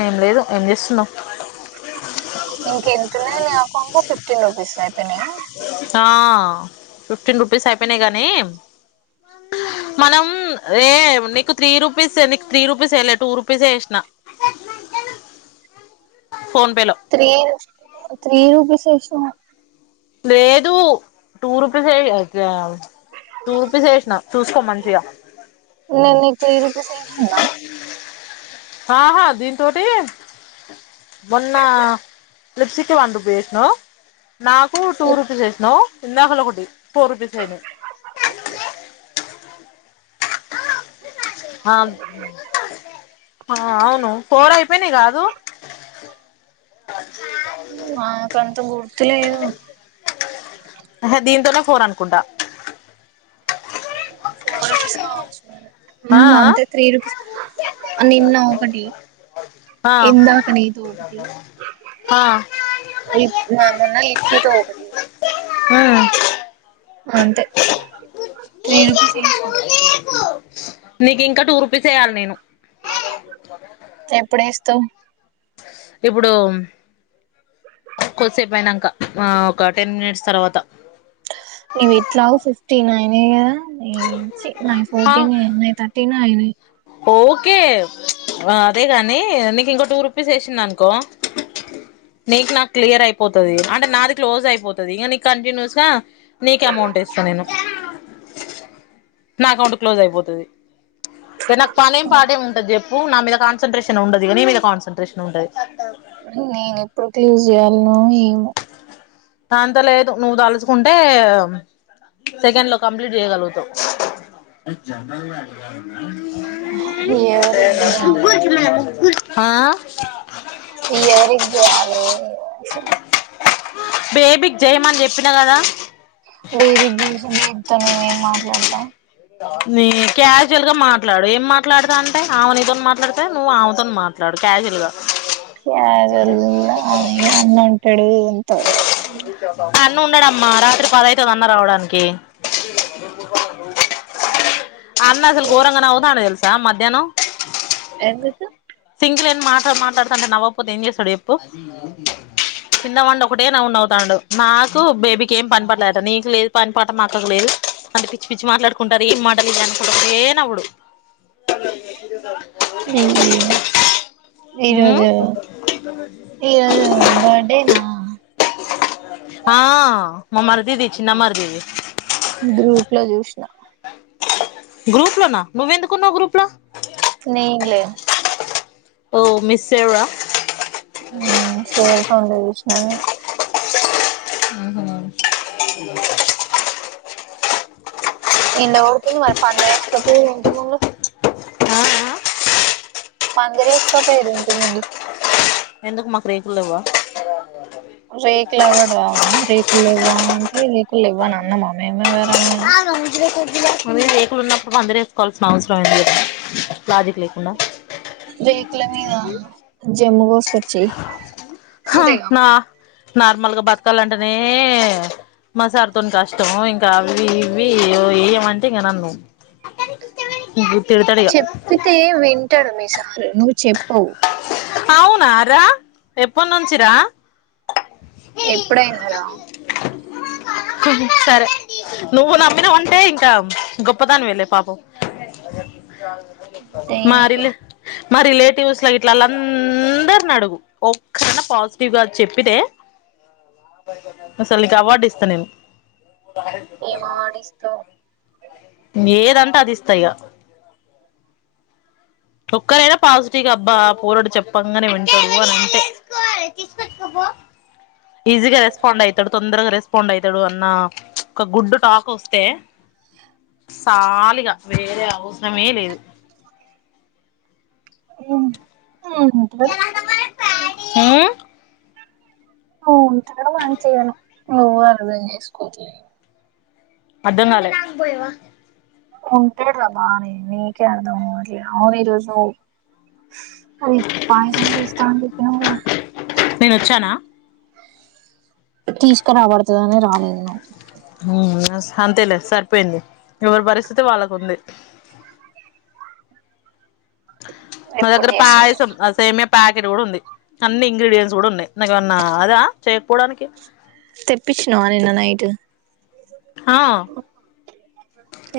ఏం లేదు ఏం చేస్తున్నావ్ ఇంకెంతున్నాయి మీ అకౌంట్ ఫిఫ్టీన్ రూపీస్ అయిపోయినాయ ఆ ఫిఫ్టీన్ రూపీస్ అయిపోయినాయి గానీ మనం ఏ నీకు త్రీ రూపీస్ త్రీ రూపీస్ ఎయిలే టూ రూపీసే ఎష్ణ త్రీ త్రీ రూపీస్ ఏష్ణవ్ లేేదు టూ రూపీస్ అ జ మంచిగా నే నీక్ త్రీ రూపీస్ ఎషిన్న ఆహా దీంతోటి మొన్న లిప్స్టిక్ వన్ రూపిస్ ఎష్ణవ్ నాకు టూ రుపీస్ ఏష్ణవ్ ఇందాకలోకటి పోరూపీస్ అయినయి ఆ హ అవును పోరయిపోయినయి కాదు నాకంత గుర్తు లేదు ఫోరనుకుంటా ఫోర్ రుపీస్ కావచ్చు ఆ మంమ్తే రూపిస్ అ నిన్న ఒకటి ఆ ఇందకనీ తో ఒకటి ఆ ఆ మొన్న లిప్స్టిక్ ఒకటి ఉ అంతే త్రీ రూపీస్ యేసిన నీకు ఇంకా టూ రుపీస్ ఎయ్యాలి నేను ఎప్పుడెస్తావ్ ఇప్పుడు కొద్దిసేపు అయినాక ఒక టెన్ మినిట్స్ తర్వాత నవ్ ఎట్లా ఫిఫ్టీనాయినయ్ కదా ఏ ఆ ఫోర్టీన్ న థర్టీనే అయినాయ్ ఓకే అదే కాని నీకు ఇంక టూ రూపీస్ వేశిన్ననుకో అనుకో నీకు నాకు క్లియర్ అయిపోతుంది అంటే నాది క్లోజ్ అయిపోతుంది ఇంకా నీకు కంటిన్యూస్గా నీకు అమౌంట్ ఇస్తా నేను నా అకౌంట్ క్లోజ్ అయిపోతుంది నాకు పనేం పాట ఏం ఉంటది చెప్పు నా మీద కాన్సన్ట్రేషన్ ఉండదిగ నీ మీద కాన్సన్ంట్రేషన్ ఉండది నేను ఎప్పుడు క్లూజ్ చేయాలను ఏం అంత లేదు నువ్వు తలుసుకుంటే సెకండ్ లో కంప్లీట్ చేయగలుగుతావు ఎవరికి చేయాలో ఆ ఎవరికి జేయలే బేబీకి జయమని చెప్పినా కదా బేబీకి చేసి బేబీతో నేనేం మాట్లాడతా నీ క్యాజువల్ గా మాట్లాడు ఏం మాట్లాడతా అంటే ఆమెనితో మాట్లాడతా నువ్వు ఆమెతోని మాట్లాడు క్యాజువల్ గా క్యజువల్గ కూడా అన్నుంటాడు అన్న ఉన్నాడమ్మా రాత్రి పద అవుతుందన్న రావడానికి అన్న అసలు కోఊరంగనవ్వుతాండు తెల్సు స మధ్యన్నం ఎందుకు లేని మాటలు మాట్లాడుతాంటే నవ్వకపోతే ఏం చేస్తాడు ఎప్పు కిందబడి ఒకటే నవ్వు నవ్వుతాండు నాకు బేబీకి ఏం పనిపాట లేదంట నీకు లేదు పని పాట మాక్క లేదు అంటే పిచ్చి పిచ్చి మాట్లాడుకుంటారు ఏం [inaudible] ఒకటే నన్వుడు ఈ ఉమ్ ఈరోజు ఈరోజు బర్డేనా ఆ మా మర్దిది చిన్న మర్ధిది గ్రూప్ లో చూసిన గ్రూప్ లోనా నువ్వెందుకున్నావు గ్రూప్ లో నేన్ లేను ఓ మీస్సేర మ్మ్ సేర ఫోన్లో జూష్ణ నేను ఆహ ఎండ పడుతుంది మరి పందిరి వేసుకపోఇర్రా ఇంటి ముందు ఆ పదిరేసుకోపోయర్రా ఇంటి ముందు ఎందుకు మాకు రేకులెవ్వ రేకు లాగా రావ రేకులు లెవ్వ అంటే రే లేవ్వ్ అని అన్నమా మేమే ఎవరమైనా అ రేకులున్నప్పుడు పదిరు వేసుకోవాల్సిన అవసరం ఏంది కదా లాజిక్ లేకుండా రేకుల మీద జమ్మూ కోస్కచ్చ చెేయ్ హ నా నార్మల్ గా బతకాల అంటేనే మసారుతో కష్టం ఇంకా అవి ఇవి వేయమంటే ఇంకా నన్ను తిడతాడు ఇగ చెప్పితే వింటాడు మీ సార్ నువ్వు చెప్పవు అవునా రా ఎప్పుడు నుంచి రా ఎప్పుడైనా రా హాషస్ సరే నువ్వు నమ్మినావంటే ఇంకా గొప్పదానివెలే పాపం దేనికి మరిల మా రెలెటివ్సలా ఇట్లాల్ల అందరిని అడుగు ఒక్కరనా పాజిటివ్ గా చెప్పితే అసలు నీకు అవార్డు ఇస్తా నేను ఏం అవార్డిస్తావ్ ఏదంటే అది ఇస్తాయిక ఒక్కరైనా పాజిటివ్గా అబ్బా పోరుడు చెప్పంగానే వింటాడు అని అంటే ఈజీగా రెస్పాండ్ అయితాడు తొందరగా రెస్పాండ్ అయితాడు అన్న ఒక గుడ్ టాక్ వస్తే సాలిగా వేరే అవసరమే లేదు మ్మ్ ంటారు ఉమ్ అవును వాంగ్ చేయను నువ్వే అర్ధంచేసుకో అర్థంకాలే ఉంటాడు ఆ బానే నీకే అర్థమవట్లేదు అవును ఈరోజు అది పయసం చేస్త అని చెప్పినవ్ కదా నేను వచ్చానా తీసుకురాబడుతదాని రాలేదు నువు హుమ్ అంతేలే సరిపోయింది ఎవరి పరిస్థితి వాళ్ళకు ఉంది మా ఎప్పుడు దగ్గర చేసావు పాయసం ఆ సేమ్యా ప్యాకెట్ కూడా ఉంది అన్ని ఇంగ్రీడియంట్స్ కూడా ఉన్నాయి నాకు ఏమన్నా అదా చేయకపోవడానికి తెప్పించినవా నిన్న నైటు ఆ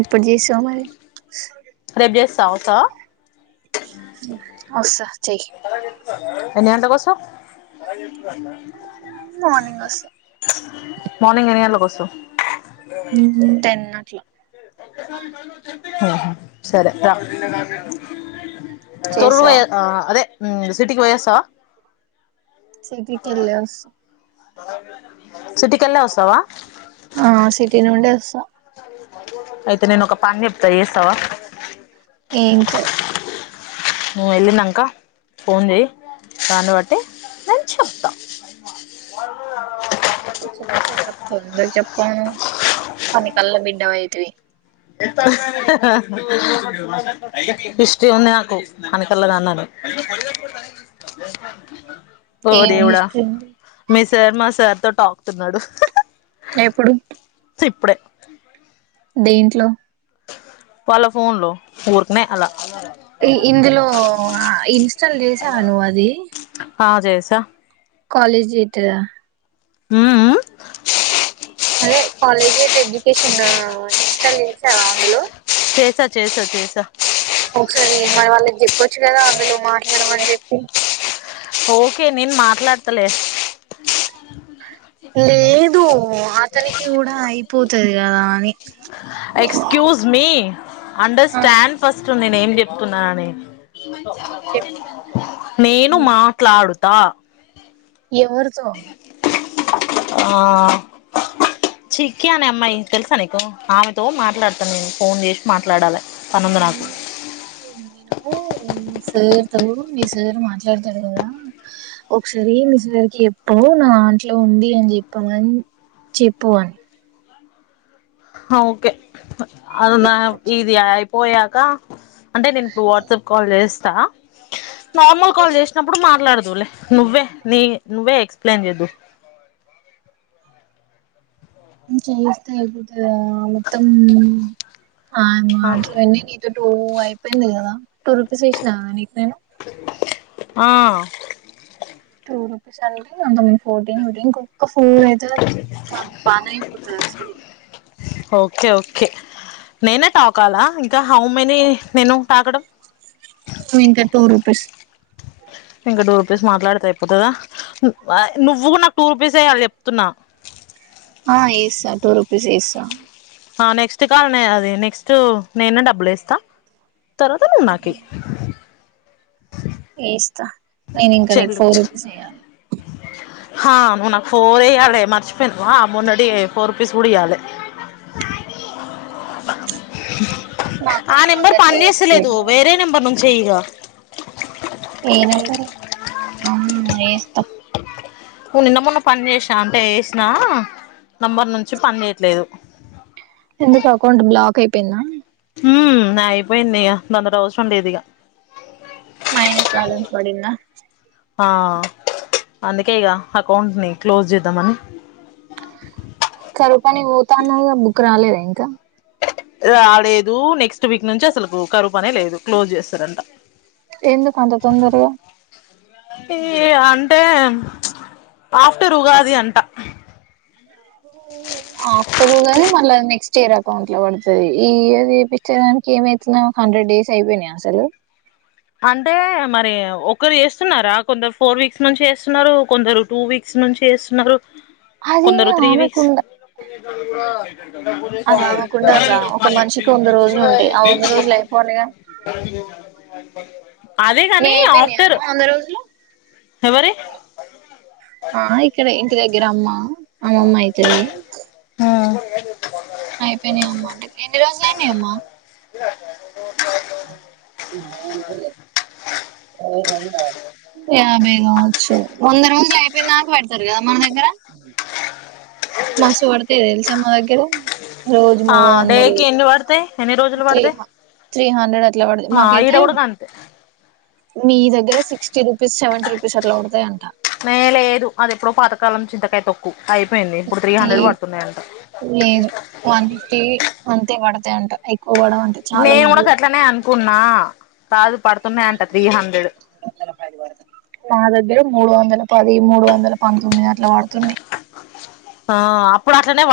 ఎప్పుడు చేశావ్ మరి హ జేస్తా వస్తావా వస్స చేయ్ ఎన్ని గంటల కోస్తవ్ మార్నింగ్ వస్తా మర్నింగ్ ఎన్ని గంటలకొస్సవ్ ఉమ్ టెన్ అట్ల హు సరే రా చేసావా తీరుపోయే ఆ అదే ఉమ్ సిటీకి పోయ్ వస్తావ సిటీ కెళ్ళే వస్స సిటీకెళ్ళే వస్తావా ఆ సిటీ నుండే వస్తా అయితే నేను ఒక పని జెప్తా ఎస్తావా ఇంచో నువ్వు వెళ్ళినంక ఫోన్ చేయి దాన్ని బట్టి నేన్ చెప్తా చెప్తావ్ చెప్తావ్ ఎందుకు చెప్పావ్ మణికల్ల బిడ్డవైతివి హిస్ట్రీ ఉంది నాకు, అన్ని తెల్లగా [unintelligible] ఓ ఏమి దేవుడా! హిస్టరీ మీ సర్ మా సార్ తో టాకుతున్నాడు ఎప్పుడు ఇప్పుడే దేంట్లో వాళ్ళ ఫోన్లో ఉర్కనే అల ఈ ఇందులో ఇన్స్టాల్ చేశావా నువ్వు అది త కాాలేజి [unintelligible] ఉ ఉ అదే కాలేజి కి ఎడ్యుకేషన్ ఇన్స్టాల్ చేశావా అందులో చేసా చేసా చేసా చెప్పచ్చు కదా అందులో మాట్లాడమని చెప్పి ఓకే, నేను మాట్లాడతలే. లేదు, అతనికి గూడా అయిపోతాది కదా అని. ఎక్స్క్యూజ్ మీ తున్నానే. చెప్పు నేను, మా వృతా ఎవరితో? ఆ చికి అనే అమ్మాయి తెలుసా నీకు? ఆమెతో మాట్లాడతా. నేను ఫోన్ జేసి మాట్లాడాలే. లే...... దు నేను. మా సార్ తో మీ సార్ మాట్లాడతాడు గదా. ఒకసారి మీ సార్ కి జెప్పు, నా ఆట్లో ఉంది అని చెప్పామని చెప్పు అని. హా, ఓకే. అల్లానహాబ్ ఎప్పుడు ఇది ఐ పోయాక. అంటే, నేను ఇప్పుడు వాట్సాప్ కాల్ జేస్ తా? నార్మల్ కాల్, చెప్పలేదు జేసినప్పుడు మాట్లాడదు. నీవు లే, నువ్వే ని నువ్వే ఎక్స్‌ప్లెయిన్ జేదువ్. ఉమ్. చేస్తే అయిపోతాది గదా. అలాతో తమ్. ఆయన మాటలన్ని, నీతోటి టూ అయిపోయింది కదా? టూ రుపీస్ వేసినా నీకు నేను? ఆ టూ రుపీస్ అండి, [inaudible] ఫోర్టీన్ [inaudible] ఇంకా ఫోర్ అయితదనంట, పాణమే పోతది అసలు. ఓకే, ఓకే నేనే టాకాలా ఇంకా? హౌ మెనీ నేను టాకడం? నీవు ఇంకా, టూ రూపీస్. ఇంకా టూ రూపీస్ మాట్లాడితే అయిపోతుదా. నువ్వు గూడా నాక్ టూ రూపీస్ ఏయాలి, చెప్తున్నా. ఆ, ఏస్సా. టూ రుపీస్ ఏస్సా. ఆ, నెక్స్ట్ కాల్ నే అది నెక్స్ట్ నేన డబ్బులు వేస్తా. తర్వాత నువ్వు నాకీ. ఏస్ నేను ఇంకా నీకు ఫోర్ రూపీస్ ఏయ్యాలి. హా! నువ్వు నాకు ఫోర్ ఏయ్యాలే మరిచిపోయినవా? మొన్నటివే ఫోర్ రూపీస్ కూడా ఇయ్యాలే. నా ఆ, అకౌంట్ లో నెంబర్ పని ఉండట్లేదు ఎప్పుడు జేస్తాలేదు. వేరే నెంబర్ నుంచి చేయి ఇగ. ఏ నెంబరు? ఉమ్, ఏస్తా. నీవు నిన్న మొన్న పని జేసినా అంటే వేసినా నంబర్ నుంచి పని చేయట్లేదు. ఎందుకు? అకౌంట్ బ్లాక్ అయిపోయిందా? ఉ అయిపోయింది ఇక దంతోటి అవసరం లేదిక మైనస్ బ్యాలెన్స్ పడిందా ఆ అందుకే ఇక అకౌంట్ ని క్లోజ్ చేద్దామని కరిపాని పోతాన్నావుగా బుక్ రాలదా ఇం ఇంకా రాలేదు నెక్స్ట్ వీక్ నుంచి అసలు బ్రోకరు పనే లేదు క్లోజ్ చేస్తారంట ఎందుకంత తొందరగా ఈ అంటే ఆఫ్టర్ ఉగాది అంట ఆఫ్టర్ గానీ మళ్ళా నెక్స్ట్ ఇయర్ అకౌంట్ లో పడుతుంది ఈ ఇయర్ చేపించడానికి ఏమైతున్నాది హండ్రెడ్ డేస్ అయిపోయినాయి అసలు అంటే మరి ఒకరు చేస్తున్నారా కొందరు ఫోర్ వీక్స్ నుంచి చేస్తున్నారు కొందరు టూ వీక్స్ నుంచి చేస్తున్నారు అది కొందరు త్రీ వీక్స్ ఆమెకుండ అది ఆమెకుండాలి రా ఒక మనిషికి వంద రోజులు ఉంటాయి ఆ వంద రోజులు అయిపోవాలిగా బ అదే కాని నీయి అయిపోయినాయా ఆఫ్టర్ అమ్మ వంద రోజులు ఎవరి ఆ ఇక్కడ ఇంటి దగ్గర అమ్మ అమ్మమ్మ అయితది ఏతు అయిపోయినాయి అమ్మ ఎన్ని రోజులయినాయి అమ్మా సరే మ యాభై రో వంద రోజులు అయిపోయింది నాకు పెడతారు కదా మన దగ్గర మస్తుగా పడుతాయి తెలుసా మా నా దగ్గర రోజు ఆ మూడు డేకి వందలు ఎన్ని పడతాయి ఎన్ని రోజులు త్రీ పడతాయి త్రీ హండ్రెడ్ అట్లా పడది ఆ ఈడ మాకైతే కూడా కంతా మీ దగ్గర సిక్స్ మే లేదు అది ఎప్పుడో పాతకాలం చింతకాయ్ తోక్కు ఈ లేదు వన్ ఫిఫ్టీ అంతే పడ తే అంట పోవడం అంటే చాలా మంది నుకున్న కాదు పడు తున్నాయంటా త్రీ హండ్రెడ్ నా దగ్గర మూడు వందలు పది మూడు వందల పంతొమ్మిది అట్లా పడుతున్నాయి ఆ అప్పుడు అట్లనే